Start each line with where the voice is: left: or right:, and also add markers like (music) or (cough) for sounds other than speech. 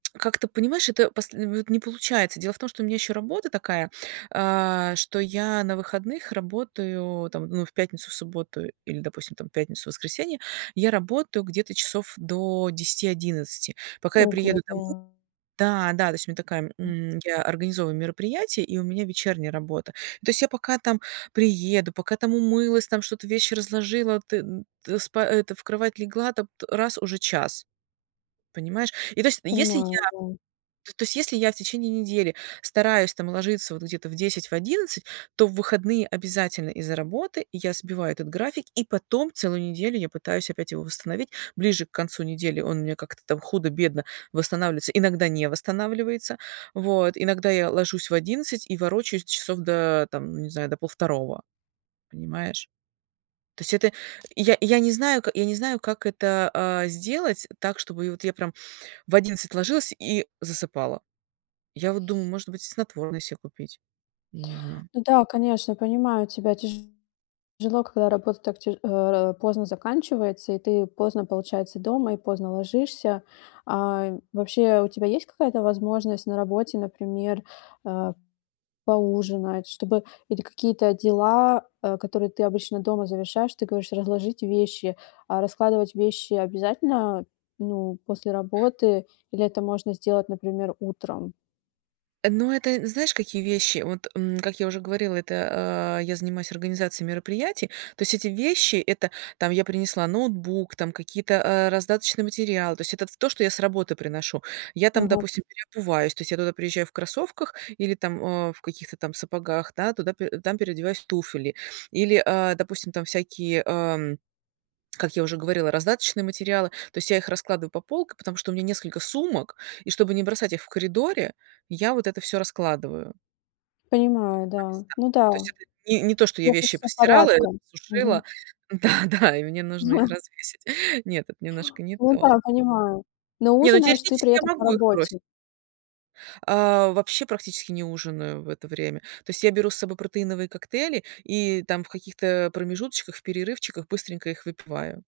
right: Как ты понимаешь, это посл в вот не получается. Дело в том, что у меня еще работа такая, а, что я на выходных работаю, там, ну, в пятницу, в субботу или, допустим, там пятницу, воскресенье. Я работаю где-то часов до 10 : 00-11 : 00. Пока я приеду
left: Ого-го.
right: домой Да, да, то есть у меня такая м, я организовываю мероприятие, и у меня вечерняя работа. Ну, то есть я пока там приеду, пока там умылась, там что-то вещи разложила, ты, ты сп это, в кровать легла, там, раз- уже 1 : 00, понимаешь? И то есть, если я
left: Понимаю, да.
right: то есть если я в течение недели стараюсь там ложиться вот где-то в 10 : 00, в 11 : 00, то в выходные обязательно из-за работы я сбиваю этот график, и потом целую неделю я пытаюсь опять его восстановить. Ближе к концу недели он мне как-то там худо-бедно восстанавливается, иногда не восстанавливается. Вот, иногда я ложусь в 11 : 00, и ворочаюсь часов до там, не знаю, до полвторого, понимаешь? То есть это и я я не знаю ка я не знаю, как это, а, сделать так чтобы и вот я прям в 11 : 00 ложилась и засыпала. Я вот думаю, может быть, снотворное се купить, я не знаю.
left: Ну да, конечно, понимаю, тебя тяжело, когда работа так т э, поздно заканчивается, и ты, поздно, получается, дома и поздно ложишься. Ай, вообще, у тебя есть какая-то возможность на работе, например, э, поужинать, чтобы или какие-то дела, а, которые ты обычно дома завершаешь? Ты говоришь, разложить вещи. А раскладывать вещи обязательно, ну, после работы, или это можно сделать, например, утром?
right: Э, ну, это, э, знаешь, какие вещи? Вот, м, как я уже говорила, это, а, я занимаюсь организацией мероприятий. То есть эти вещи- это там я принесла ноутбук, там какие-то, э, раздаточные материалы. То есть это ф то, что я с работы приношу. Я там,
left: Ага.
right: допустим, переобуваюсь, то есть я туда приезжаю в кроссовках или там, э, в каких-то там сапогах, да, туда э, там переодеваюсь в туфли. Или, а, допустим, там всякие, ам, как я уже говорила, раздаточные материалы. То есть я их раскладываю по полкам, потому что у меня несколько сумок, и, чтобы не бросать их в коридоре, я вот это всё раскладываю. (unintelligible)
left: Понимаю,
right: То
left: да.
right: есть да.
left: Ну
right: То есть
left: да,
right: это не не то, что я
left: всё
right: вещи
left: хочется
right: постирала,
left: порядком. Мгм.
right: сушила да да, и мне нужно их
left: (chuckles)
right: развесить. Нет, это немножко не
left: Ну да,
right: то.
left: понимаю. Но
right: Не, ну
left: ужинаешь ты
right: теоретически
left: при этом
right: я
left: по
right: могу их бросить.
left: работе?
right: А, вообще практически не ужинаю в это время. То есть я беру с собой протеиновые коктейли, и там в каких-то промежуточках, в перерывчиках быстренько их выпиваю.